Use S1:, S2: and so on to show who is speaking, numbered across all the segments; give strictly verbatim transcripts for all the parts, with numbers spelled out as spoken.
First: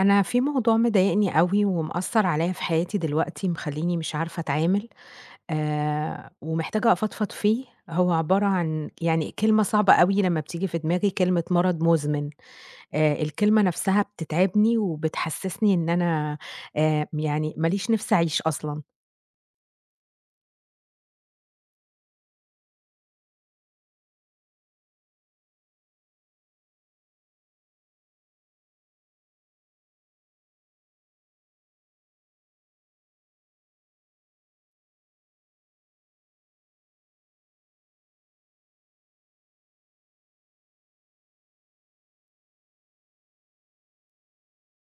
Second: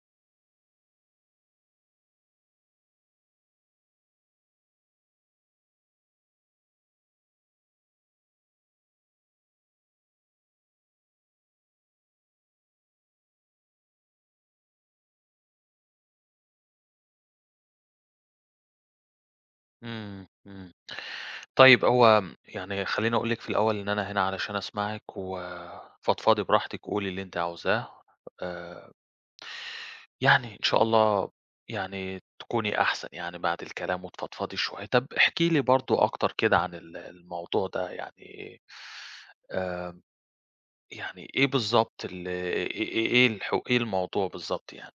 S1: أنا في موضوع مضايقني أوي ومأثّر عليّا في حياتي دلوقتي، مخلّيني مش عارفة أتعامل، آآ ومحتاجة أفضفض فيه، هو عبارة عن يعني كلمة صعبة أوي لمّا بتييجي في دماغي، كلمة مرض مُزمِن. آآ، الكلمة نَفْسها بتتعبني وبتحسِّسني إن أنا آآ يعني ماليش نفسي أعيش أصلًا.
S2: إمم، إمم. طيب، هو م يعني خلّيني أقول لِك في الأول إن أنا هنا علشان أسمعِك وفضفضي براحتِك وقولي اللي أنتِ عاوزاه. آآ يعني إن شاء الله يعني تكوني أحسن يعني بعد الكلام وتفضفضي شوية. طَب احكي لي برضه أكتر كده عن ال الموضوع ده يعني، آآ، يعني إيه بالضبط ال إيه إيه إيه الحو إيه الموضوع بالضبط يعني؟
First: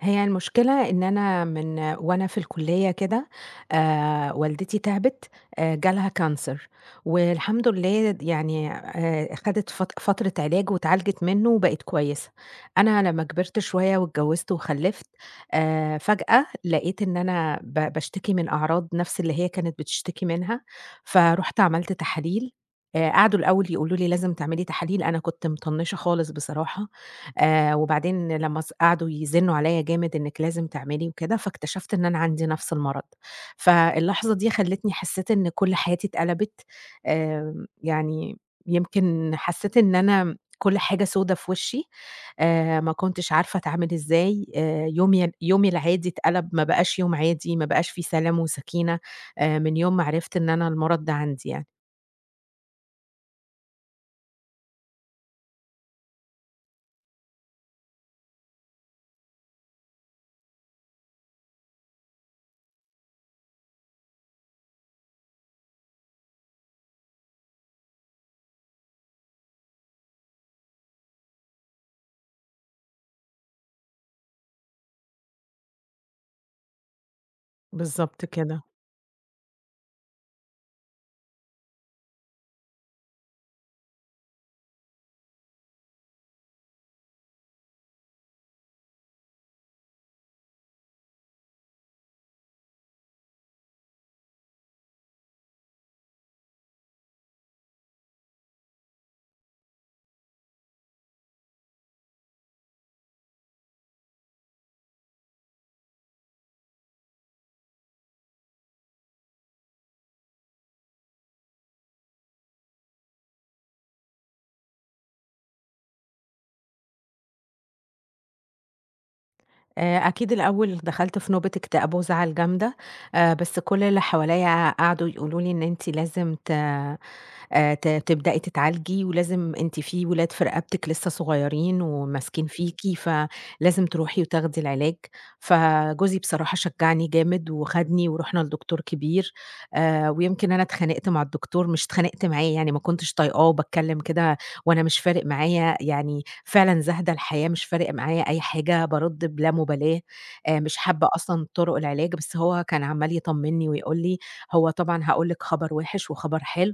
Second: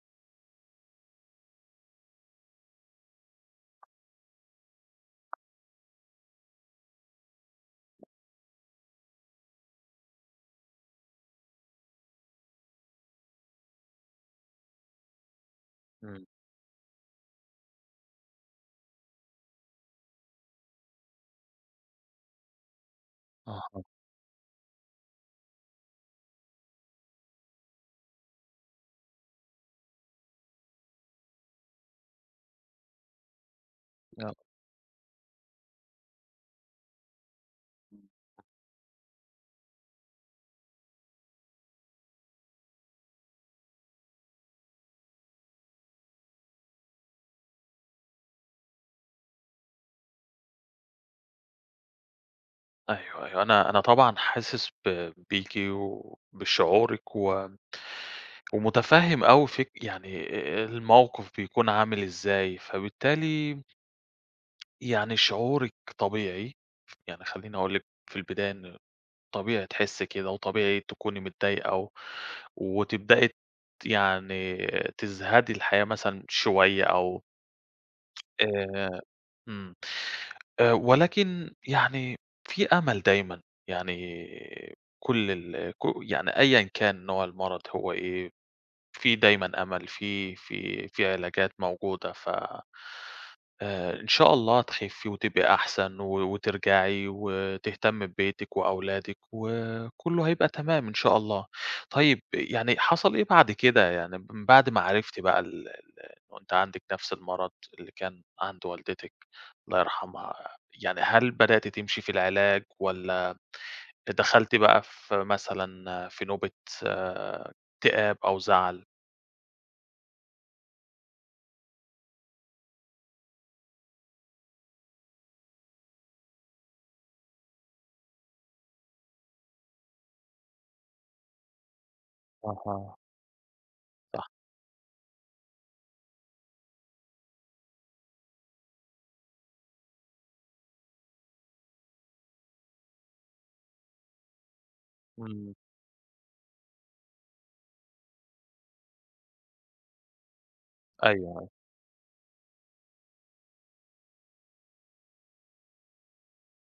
S1: هي المشكلة إن أنا من وأنا في الكُلّية كده، آآ والدتي تعِبِت آآ، جالها كانسر والحمد لله يعني آآ خَدِت فت فترة علاج واتعالجت منّه وبقت كويسة. أنا لمّا كبرت شوية واتجوِّزت وخلِّفت، آآ،
S2: إمم.
S1: فجأة لقيت إن أنا ب باشتكي من أعراض نَفْس اللي هي كانت بتشتكي منها، فرُحت عملت تحاليل، آآ قعدوا الأول
S2: أها.
S1: يقولوا لي: "لازم تعملي تحاليل." أنا كنت مطنِّشة خالص بصراحة. آآ وبعدين لمّا ص قعدوا يزنّوا عليّا جامد إنِّك لازم تعملي وكده، فاكتشفت إن أنا عندي نَفْس المرض. فاللحظة
S2: آه.
S1: دي خلّتني حسّيت إن كل حياتي اتقلبت، آمم، يعني يمكن حسّيت إن أنا كل حاجة سودا في وِشّي، آآ ما كنتش عارفة أتعامل إزاي، آآ يومي ي يومي العادي اتقَلَب ما بقاش يوم عادي، ما بقاش في سلام وسَكينة، آآ من يوم ما عرِفْت إن أنا المرض ده عندي يعني.
S2: أيوه، أيوه، أنا أنا طبعًا حاسس ب بيكِ وبشعورِك و ومتفهّم أوي فك يعني أ أ الموقف بيكون عامل إزاي، فبالتالي يعني شعورِك طبيعي، يعني خلّيني أقول لِك في البداية إن، طبيعي تحسّي كده وطبيعي تكوني متضايقة، و وتبدئي ت يعني تزهدي الحياة مثلًا شوية، أو
S1: بالضبط كده.
S2: آآ، إمم، آآ ولكن يعني في أمل دايمًا، يعني كلّ ال ك يعني أيًا كان نوع المرض هو إيه، في دايمًا أمل، في في في علاجات موجودة، ف آآ، إن شاء الله تخفِّي وتبقي أحسن، و وترجعي وتهتمّي ببيتِك وأولادِك، وكلّه هيبقى تمام إن شاء الله، طيب يعني حصل إيه بعد كده؟ يعني من بعد ما عرفتِ بقى ال ال وأنتِ عندِك نفْس المرض اللي كان عند والدتِك- الله يرحمها- يعني هل بدأتِ تمشي في العلاج، والّا دخلتِ بقى في مثلًا في نوبة اكتئاب أو زعل؟
S1: آآ أكيد الأول دخلْت في نوبة اكتئاب وزعل جامدة، آآ بس كل اللي حواليّا قعدوا يقولوا لي إن أنتِ لازم ت آآ ت تبدئي تتعالجي ولازم أنتِ في ولاد في رقبتِك لسّه صغيرين وماسكين فيكِ،
S2: أها.
S1: فلازم تروحي
S2: صح.
S1: وتاخدي العلاج. فجوزي بصراحة شجّعني جامد وخدني ورُحنا لدكتور كبير آآ ويمكن أنا اتخانقت مع الدكتور مش اتخانقت معاه يعني ما كنتش طايقاه وباتكلّم كده وأنا مش فارق
S2: إمم.
S1: معايا يعني فعلًا زاهدة الحياة مش فارق معايا أي حاجة، بارُد بِلا مُبالاة، آآ مش حابّة
S2: أيوه،
S1: أصلًا
S2: أيوه.
S1: طُرُق العلاج، بس هو كان عمّال يطمّني ويقول لي: "هو طبعًا هاقول لِك خبر وِحِش وخبر حلو،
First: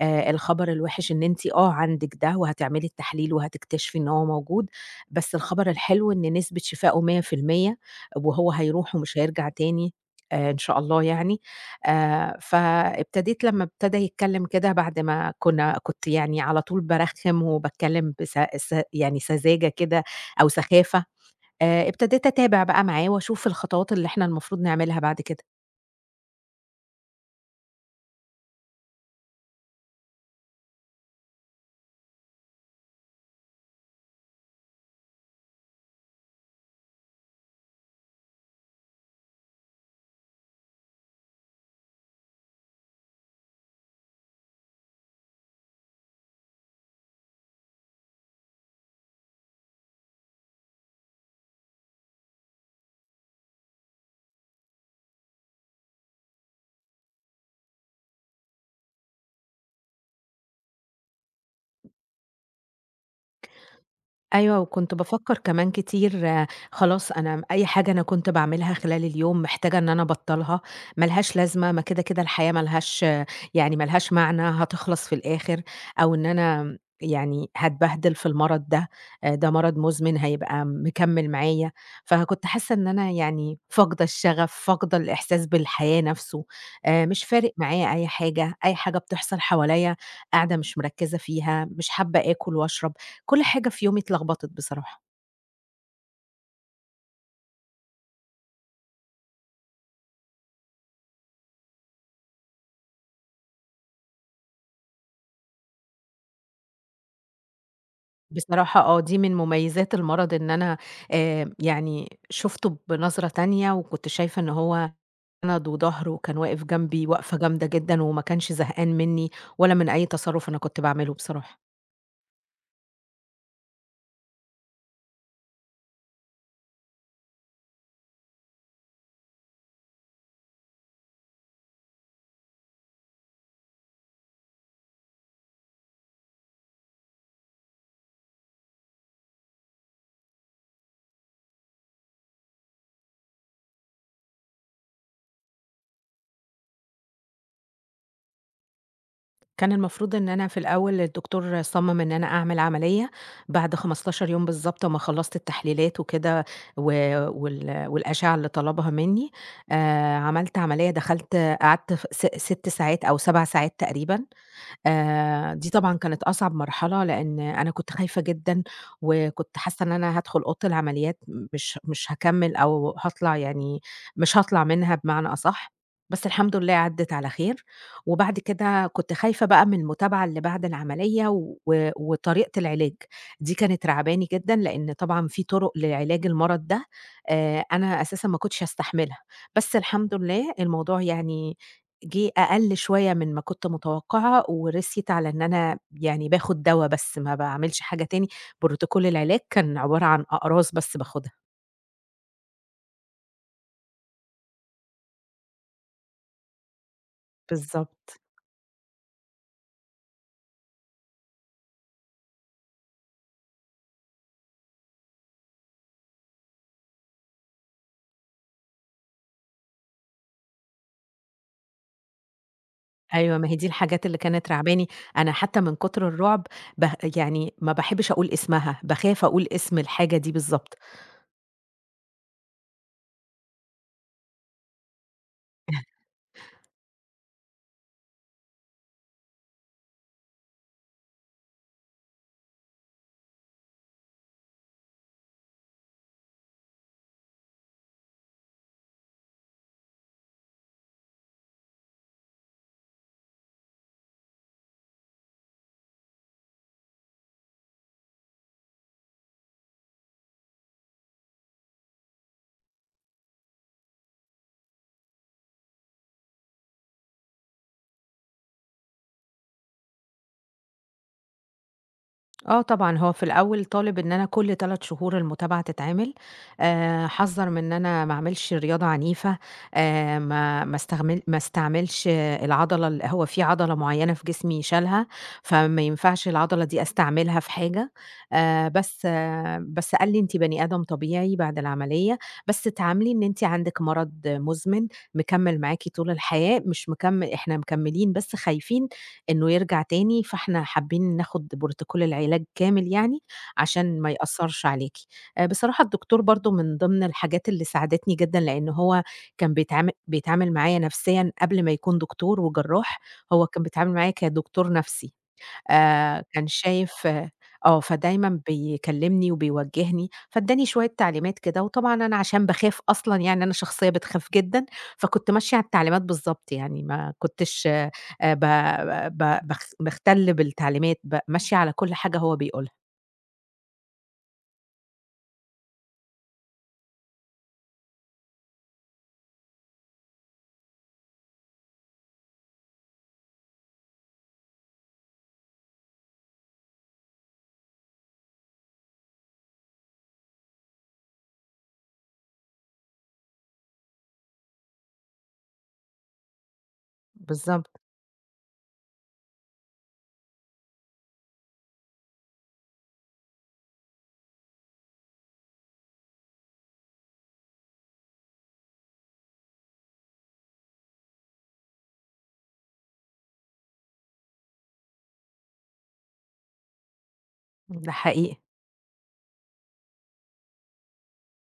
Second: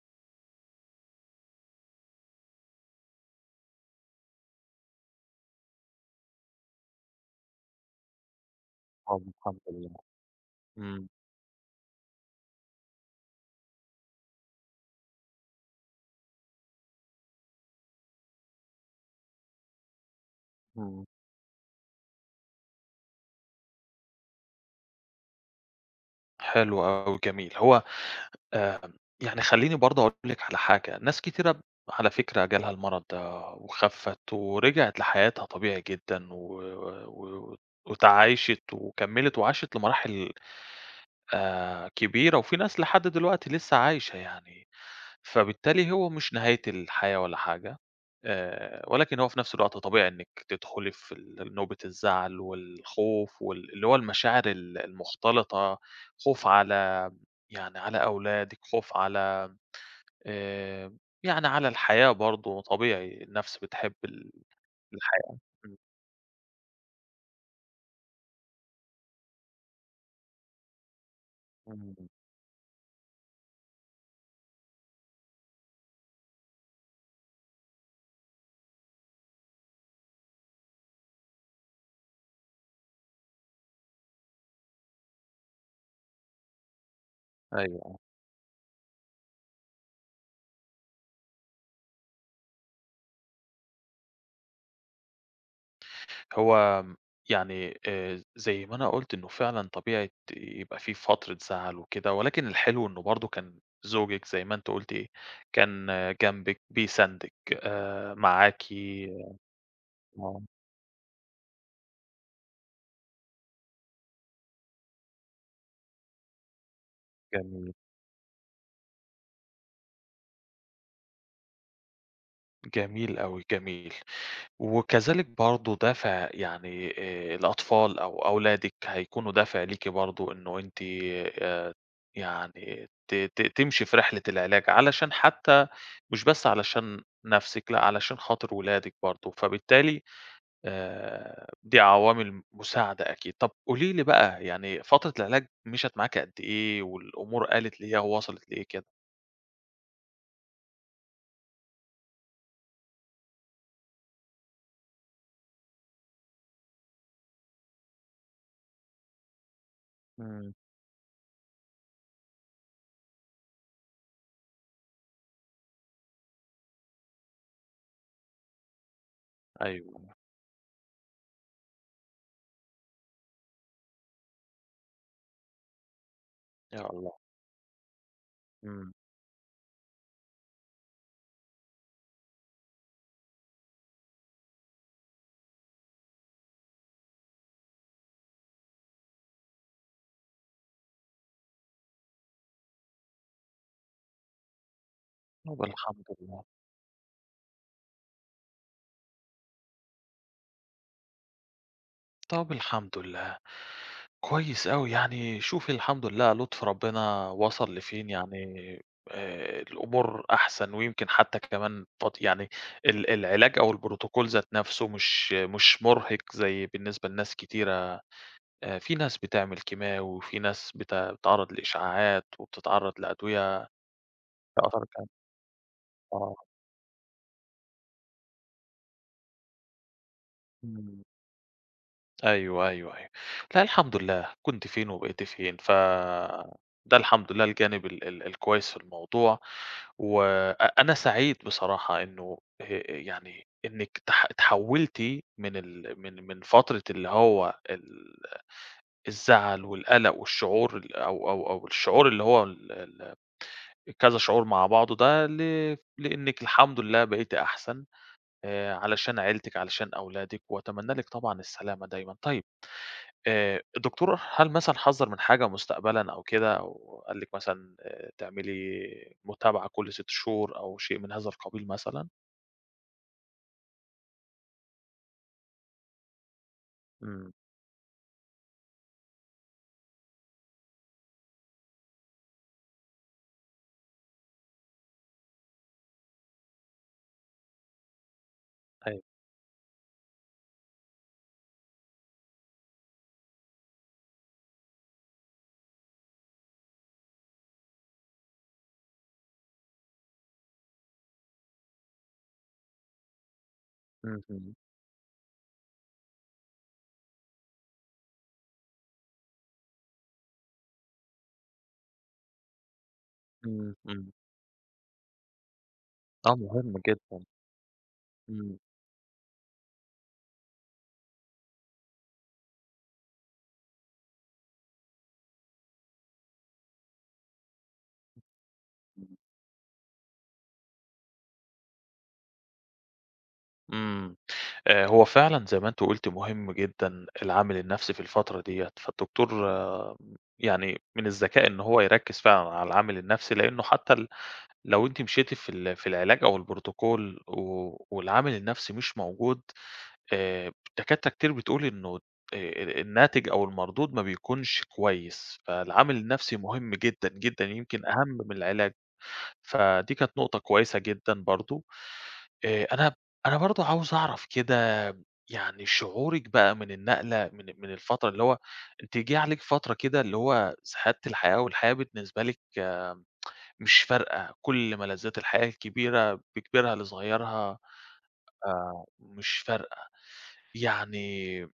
S1: آآ الخبر الوِحِش إن أنتِ آه عندِك ده وهتعملي التحليل وهتكتشفي إن هو موجود، بس الخبر الحلو إن نسبة شِفائه مِيّة في المِيّة وهو هيروح ومش
S2: طب
S1: هيرجع
S2: الحمد
S1: تاني
S2: لله.
S1: آآ إن شاء الله
S2: إمم.
S1: يعني." آآ فابتديت لمّا ابتدى يتكلّم كده بعد ما كُنّا كنت يعني على طول بارخِّم وباتكلّم بس س يعني سذاجة كده أو سخافة،
S2: إمم.
S1: آآ ابتديت أتابع بقى معاه وأشوف الخطوات اللي إحنا المفروض نعملها بعد كده.
S2: حلو أوي جميل، هو آآ، يعني خلّيني برضه أقول لِك على حاجة، ناس كتيرة ب على فكرة جالها المرض ده وخفِّت ورِجعِت لحياتها طبيعي جدًا و و و واتعايشِت وكمّلت وعاشِت لمراحل آآ كبيرة، وفي ناس لحد دلوقتي لسّه عايشة يعني، فبالتالي هو مش نهاية الحياة ولا حاجة، آآ ولكن هو في نفْس الوقت طبيعي إنِك تدخلي في ال ال نوبة الزعل والخوف وال اللي هو المشاعر ال المختلطة، خوف على يعني على أولادِك، خوف على آمم، يعني على الحياة برضه طبيعي، النفْس بتحب ال
S1: أيوه، وكنت بافكّر
S2: الحياة.
S1: كمان
S2: إمم.
S1: كتير، خلاص، أنا أي حاجة أنا كنت باعملها خلال اليوم محتاجة إن أنا أبطّلها، مالهاش لازمة ما كده،
S2: إمم.
S1: كده، الحياة مالهاش يعني مالهاش معنى، هتخلص في الآخر، أو إن أنا م يعني هاتبهدل في المرض ده، آآ، ده مرض مزمن هيبقى مكمّل معايا، فكنت حاسّة إن أنا يعني فاقدة الشغف، فاقدة الإحساس بالحياة نفْسه، آآ مش فارق
S2: أيوه،
S1: معايا
S2: آه.
S1: أي حاجة، أي حاجة بتحصل حواليّا قاعدة مش مركّزة فيها، مش حابة آكل واشرب، كلّ حاجة في يومي اتلخبطت بصراحة.
S2: هو م يعني آآ زي ما أنا قُلت إنه فعلًا طبيعية يبقى في فترة زعل وكده، ولكن الحلو إنه برضه كان زوجِك زي ما أنتِ قُلتِ، كان جمبِك بيساندِك آآ معاكِ
S1: بصراحة آه، دي من مُميّزات المرض
S2: آه.
S1: إن أنا آآ يعني شُفتُه بنظرة تانية، وكنت شايفة إنه هو ند وضهر، وكان واقف جمبي وقفة جامدة
S2: جميل.
S1: جدًا، وما كانش زهقان مِنِّي، ولا من أي تصرُّف أنا كنت باعملُه بصراحة.
S2: جميل أوي، جميل، وكذلك برضه دافع يعني آآ الأطفال أو أولادِك، هيكونوا دافع ليكِ برضه، إنه أنتِ آآ يعني ت ت تمشي في رحلة العلاج، علشان حتى مش بس علشان نفسِك لأ، علشان خاطر ولادِك برضه، فبالتالي آآ دي عوامل مُساعدة أكيد، طب قولي لي بقى يعني فترة العلاج مشت معاكِ قد إيه؟ والأمور آلِت لإيه أو وصلت لإيه كده؟
S1: كان المفروض إن أنا في الأول، الدكتور صَمَّم إن أنا أعمل عملية بعد خمستاشر يوم بالضبط، أمّا خلّصت التحليلات وكده، و وال والأشِعة اللي طلبها مِنِّي، آآ
S2: إمم.
S1: عملت عملية دخلت قعدت ف س ست ساعات أو سَبع ساعات تقريبًا، آآ دي طبعًا كانت أصعب مرحلة، لإن أنا كنت خايفة جدًا، وكنت حاسِّة إن
S2: أيوه، آه.
S1: أنا هادخُل أوضة العمليات مش مش هاكمِل أو هاطلع يعني مش هاطلع منها بمعنى أصحّ، بس الحمد لله
S2: يا
S1: عَدّت
S2: الله.
S1: على خير، وبعد كده
S2: إمم.
S1: كنت خايفة بقى من المُتابعة اللي بعد العملية، و وطريقة العلاج، دي كانت راعباني جدًا لإن طبعًا في طُرُق لعلاج المرض ده، آآ أنا أساسًا ما كنتش هاستحملها، بس الحمد لله الموضوع يعني جِه أقل شوية من ما كنت متوقعة، ورسيت على إن
S2: طب
S1: أنا
S2: الحمد
S1: يعني
S2: لله.
S1: باخُد دوا بس ما باعملش حاجة تاني، Protocol العلاج كان عبارة عن أقراص بس باخُدها.
S2: طب الحمد لله، كويس أوي يعني، شوفي الحمد لله لطف ربنا وصل لفين،
S1: بالضبط.
S2: يعني آآ، الأمور أحسن، ويمكن حتى كمان فد يعني ال العلاج أو الprotocol ذات نَفسه مش مش مرهق زي بالنسبة لناس كتيرة، آآ، في ناس بتعمل كيماوي وفي ناس بت بتتعرّض لإشعاعات وبتتعرض
S1: أيوه ما هي دي
S2: لأدوية
S1: الحاجات اللي كانت رعباني،
S2: [unintelligible]
S1: أنا حتى من كتر
S2: آه.
S1: الرعب به يعني ما باحبش أقول اسمها، باخاف أقول اسم الحاجة دي بالضبط.
S2: إمم. أيوه، أيوه، أيوه، لا الحمد لله، كنتِ فين وبقيتِ فين، فده الحمد لله الجانب ال ال الكويس في الموضوع، وأ أنا سعيد بصراحة إنه آآ، آآ يعني إنك تح اتحولتِ من ال من من فترة اللي هو ال الزعل والقلق والشعور ال أو أو أو الشعور اللي هو ال ال كذا شعور مع بعضه ده، ل لأنك الحمد لله بقيتِ أحسن، آآ، علشان عيلتِك، علشان أولادِك، وأتمنى لِك طبعًا السلامة دايمًا. طيب آآ، الدكتور هل مثلًا حذّر من حاجة مستقبلًا أو كده، أو قال لك مثلًا آآ، تعملي متابعة كُلّ سِت شهور أو شيء من هذا القبيل مثلًا؟
S1: آه طبعًا، هو في الأول طالب إن أنا كلّ تلات شهور المتابعة تتعمل، آآ
S2: إمم.
S1: حذَّر من إن أنا ما أعملش رياضة عنيفة، آآ ما ما استغمل ما استعملش العضلة ال هو فيه عضلة معيّنة في جسمي شالها، فما ينفعش العضلة دي أستعملها في حاجة، آآ
S2: أيوه.
S1: بس بس قال لي أنتِ بني آدم طبيعي بعد العمليّة، بس تعاملي إن أنتِ عندِك مرض مزمن، مكمِّل معاكِ طول الحياة، مش مكمِّ إحنا مكمِّلين بس خايفين إنّه يرجع تاني، فإحنا حابّين ناخد Protocol العلاج كامل يعني، عشان ما
S2: اهم.
S1: يأثّرِش عليكِ، بصراحة الدكتور برضه من ضمن الحاجات اللي ساعدتني جدًا، لإن هو كان بيتعامل بيتعامل معايا نفسيًا قبِل ما يكون دكتور وجرّاح، هو كان
S2: إمم،
S1: بيتعامل
S2: إمم.
S1: معايا كدكتور نفْسي، آآ
S2: آه،
S1: كان
S2: مهم
S1: شايِف
S2: جدًا.
S1: آه فدايمًا
S2: إمم.
S1: بيكلّمني وبيوجّهني، فإدّاني شوية تعليمات كده، وطبعًا أنا عشان باخاف أصلًا يعني أنا شخصيّة بتخاف جدًا، فكنت ماشية على التعليمات بالضبط، يعني ما كنتش آآ ب
S2: إمم.
S1: ب باخ باختلّ بالتعليمات، ب ماشية على كلّ حاجة هو بيقولها.
S2: امم، آآ، هو فعلًا زي ما أنتِ قلتِ مهم جدًا العامل النفْسِي في الفترة ديَّة، فالدكتور يعني من الذكاء إن هو يركز فعلًا على العامل النفْسِي؛ لأنه حتى ال لو أنتِ مشيتِ في ال في العلاج أو الProtocol و والعامل النفْسِي مش موجود، آآ، الدكاترة كتير بتقول إنه آآ، ال الناتج أو المردود ما بيكونش كويس، فالعامل النفْسِي مهم جدًا، جدًا،
S1: بالضبط.
S2: يمكن أهم من العلاج. فدي كانت نقطة كويسة جدًا برضه، آآ، أنا أنا برضه عاوز أعرف كده يعني شعورِك بقى من النقلة من من الفترة اللي هو أنتِ جه عليكِ فترة كده اللي هو زهدتِ الحياة والحياة بالنسبة لِك مش فارقة، كل ملذات الحياة الكبيرة بكبيرها لصغيرها،
S1: ده حقيقي.
S2: آآ، مش فارقة، يعني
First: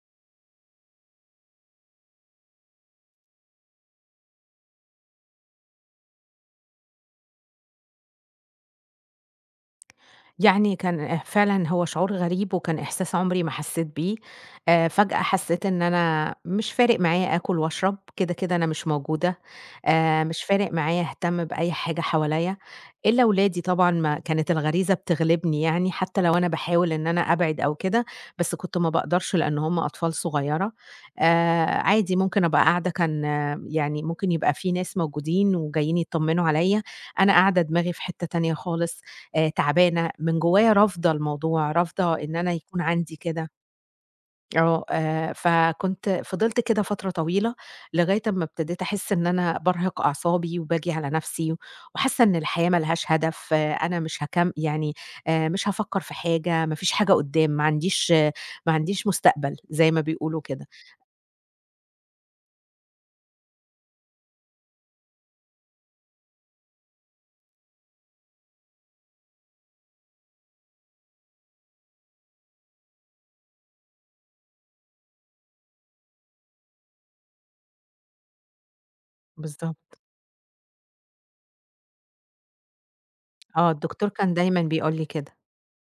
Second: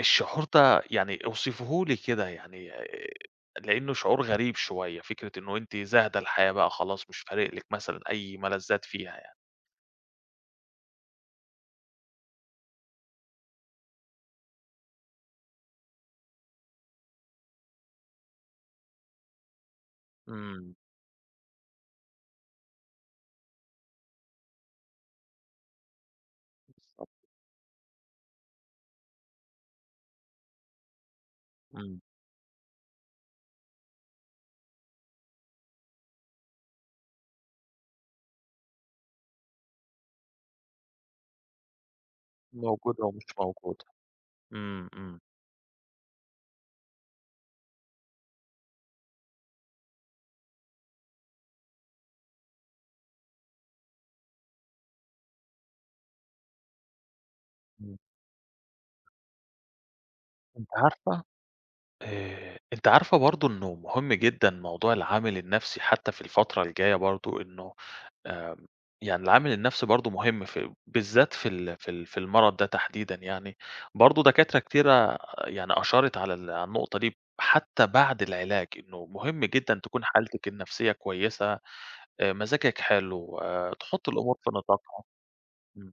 S2: الشعور ده يعني اوصفيه لي كده يعني، آآ، لأنه شعور غريب شوية، فكرة إنه أنتِ زاهدة الحياة، بقى خلاص، مش فارق لِك- مثلًا- أي ملذات فيها يعني.
S1: يعني كان فعلًا هو شعور غريب وكان إحساس عمري ما حسيت بيه، آآ، فجأة حسيت إن أنا مش فارق معايا آكل وأشرب، كده كده أنا مش موجودة، آآ، مش فارق
S2: إمم.
S1: معايا أهتم بأي حاجة حواليا، إلا أولادي طبعًا ما كانت الغريزة بتغلبني يعني، حتى لو أنا باحاول
S2: بالضبط.
S1: إن أنا أبعد أو كده، بس كنت ما باقدرش لأنه هم أطفال صغيرة، آآ،
S2: إمم.
S1: عادي ممكن أبقى قاعدة، كان يعني ممكن يبقى في ناس موجودين وجايين يطمنوا عليَّ، أنا قاعدة دماغي في حتّة تانية خالص، آآ، تعبانة، من جوايا رافضة الموضوع، رافضة إن أنا يكون
S2: موجود أو
S1: عندي
S2: مش
S1: كده.
S2: موجود،
S1: آه،
S2: امم، امم.
S1: آآ، فكنت فضلت كده فترة طويلة، لغاية أمَّا ابتديت أحس إن أنا بارهق أعصابي وباجي على نفْسِي، وحاسَّة إن الحياة مالهاش هدف، أنا مش هاكم يعني آآ، مش هافكر في حاجة، ما فيش حاجة قدام، ما
S2: إمم.
S1: عنديش ما عنديش مستقبل، زي ما بيقولوا كده.
S2: أنتِ عارفة آآ، أنتِ عارفة برضه إنه مهم جدًا موضوع العامل النفْسِي حتى في الفترة الجاية برضه، إنه، آآ، يعني العامل النفْسِي برضه مهم في بالذات في ال في ال في المرض ده تحديدًا يعني، برضه دكاترة كتيرة يعني أشارت على ال على النقطة دي، حتى بعد العلاج، إنه مهم جدًا
S1: بالضبط.
S2: تكون حالتِك النفْسِية كويسة، آآ، مزاجِك حلو،
S1: آه، الدكتور
S2: تحطي
S1: كان
S2: الأمور في
S1: دايمًا بيقول
S2: نطاقها
S1: لي كده.
S2: آمم،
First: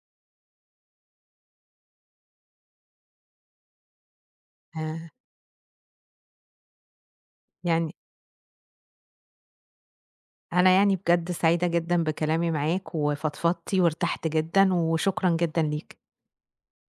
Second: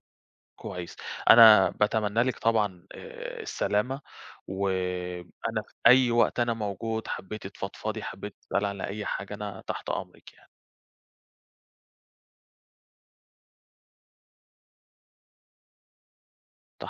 S2: كويس. أنا باتمنى لِك طبعًا، آآ، السلامة
S1: آه.
S2: وأنا في أي وقت أنا موجود، حبيتِ
S1: يعني
S2: تفضفضي، حبيتِ تسألي على أي حاجة، أنا تحت أمرِك يعني.
S1: أنا يعني بجد سعيدة جدًا بكلامي معاك وفضفضتي، وارتحت جدًا، وشكرًا جدًا ليك.
S2: تح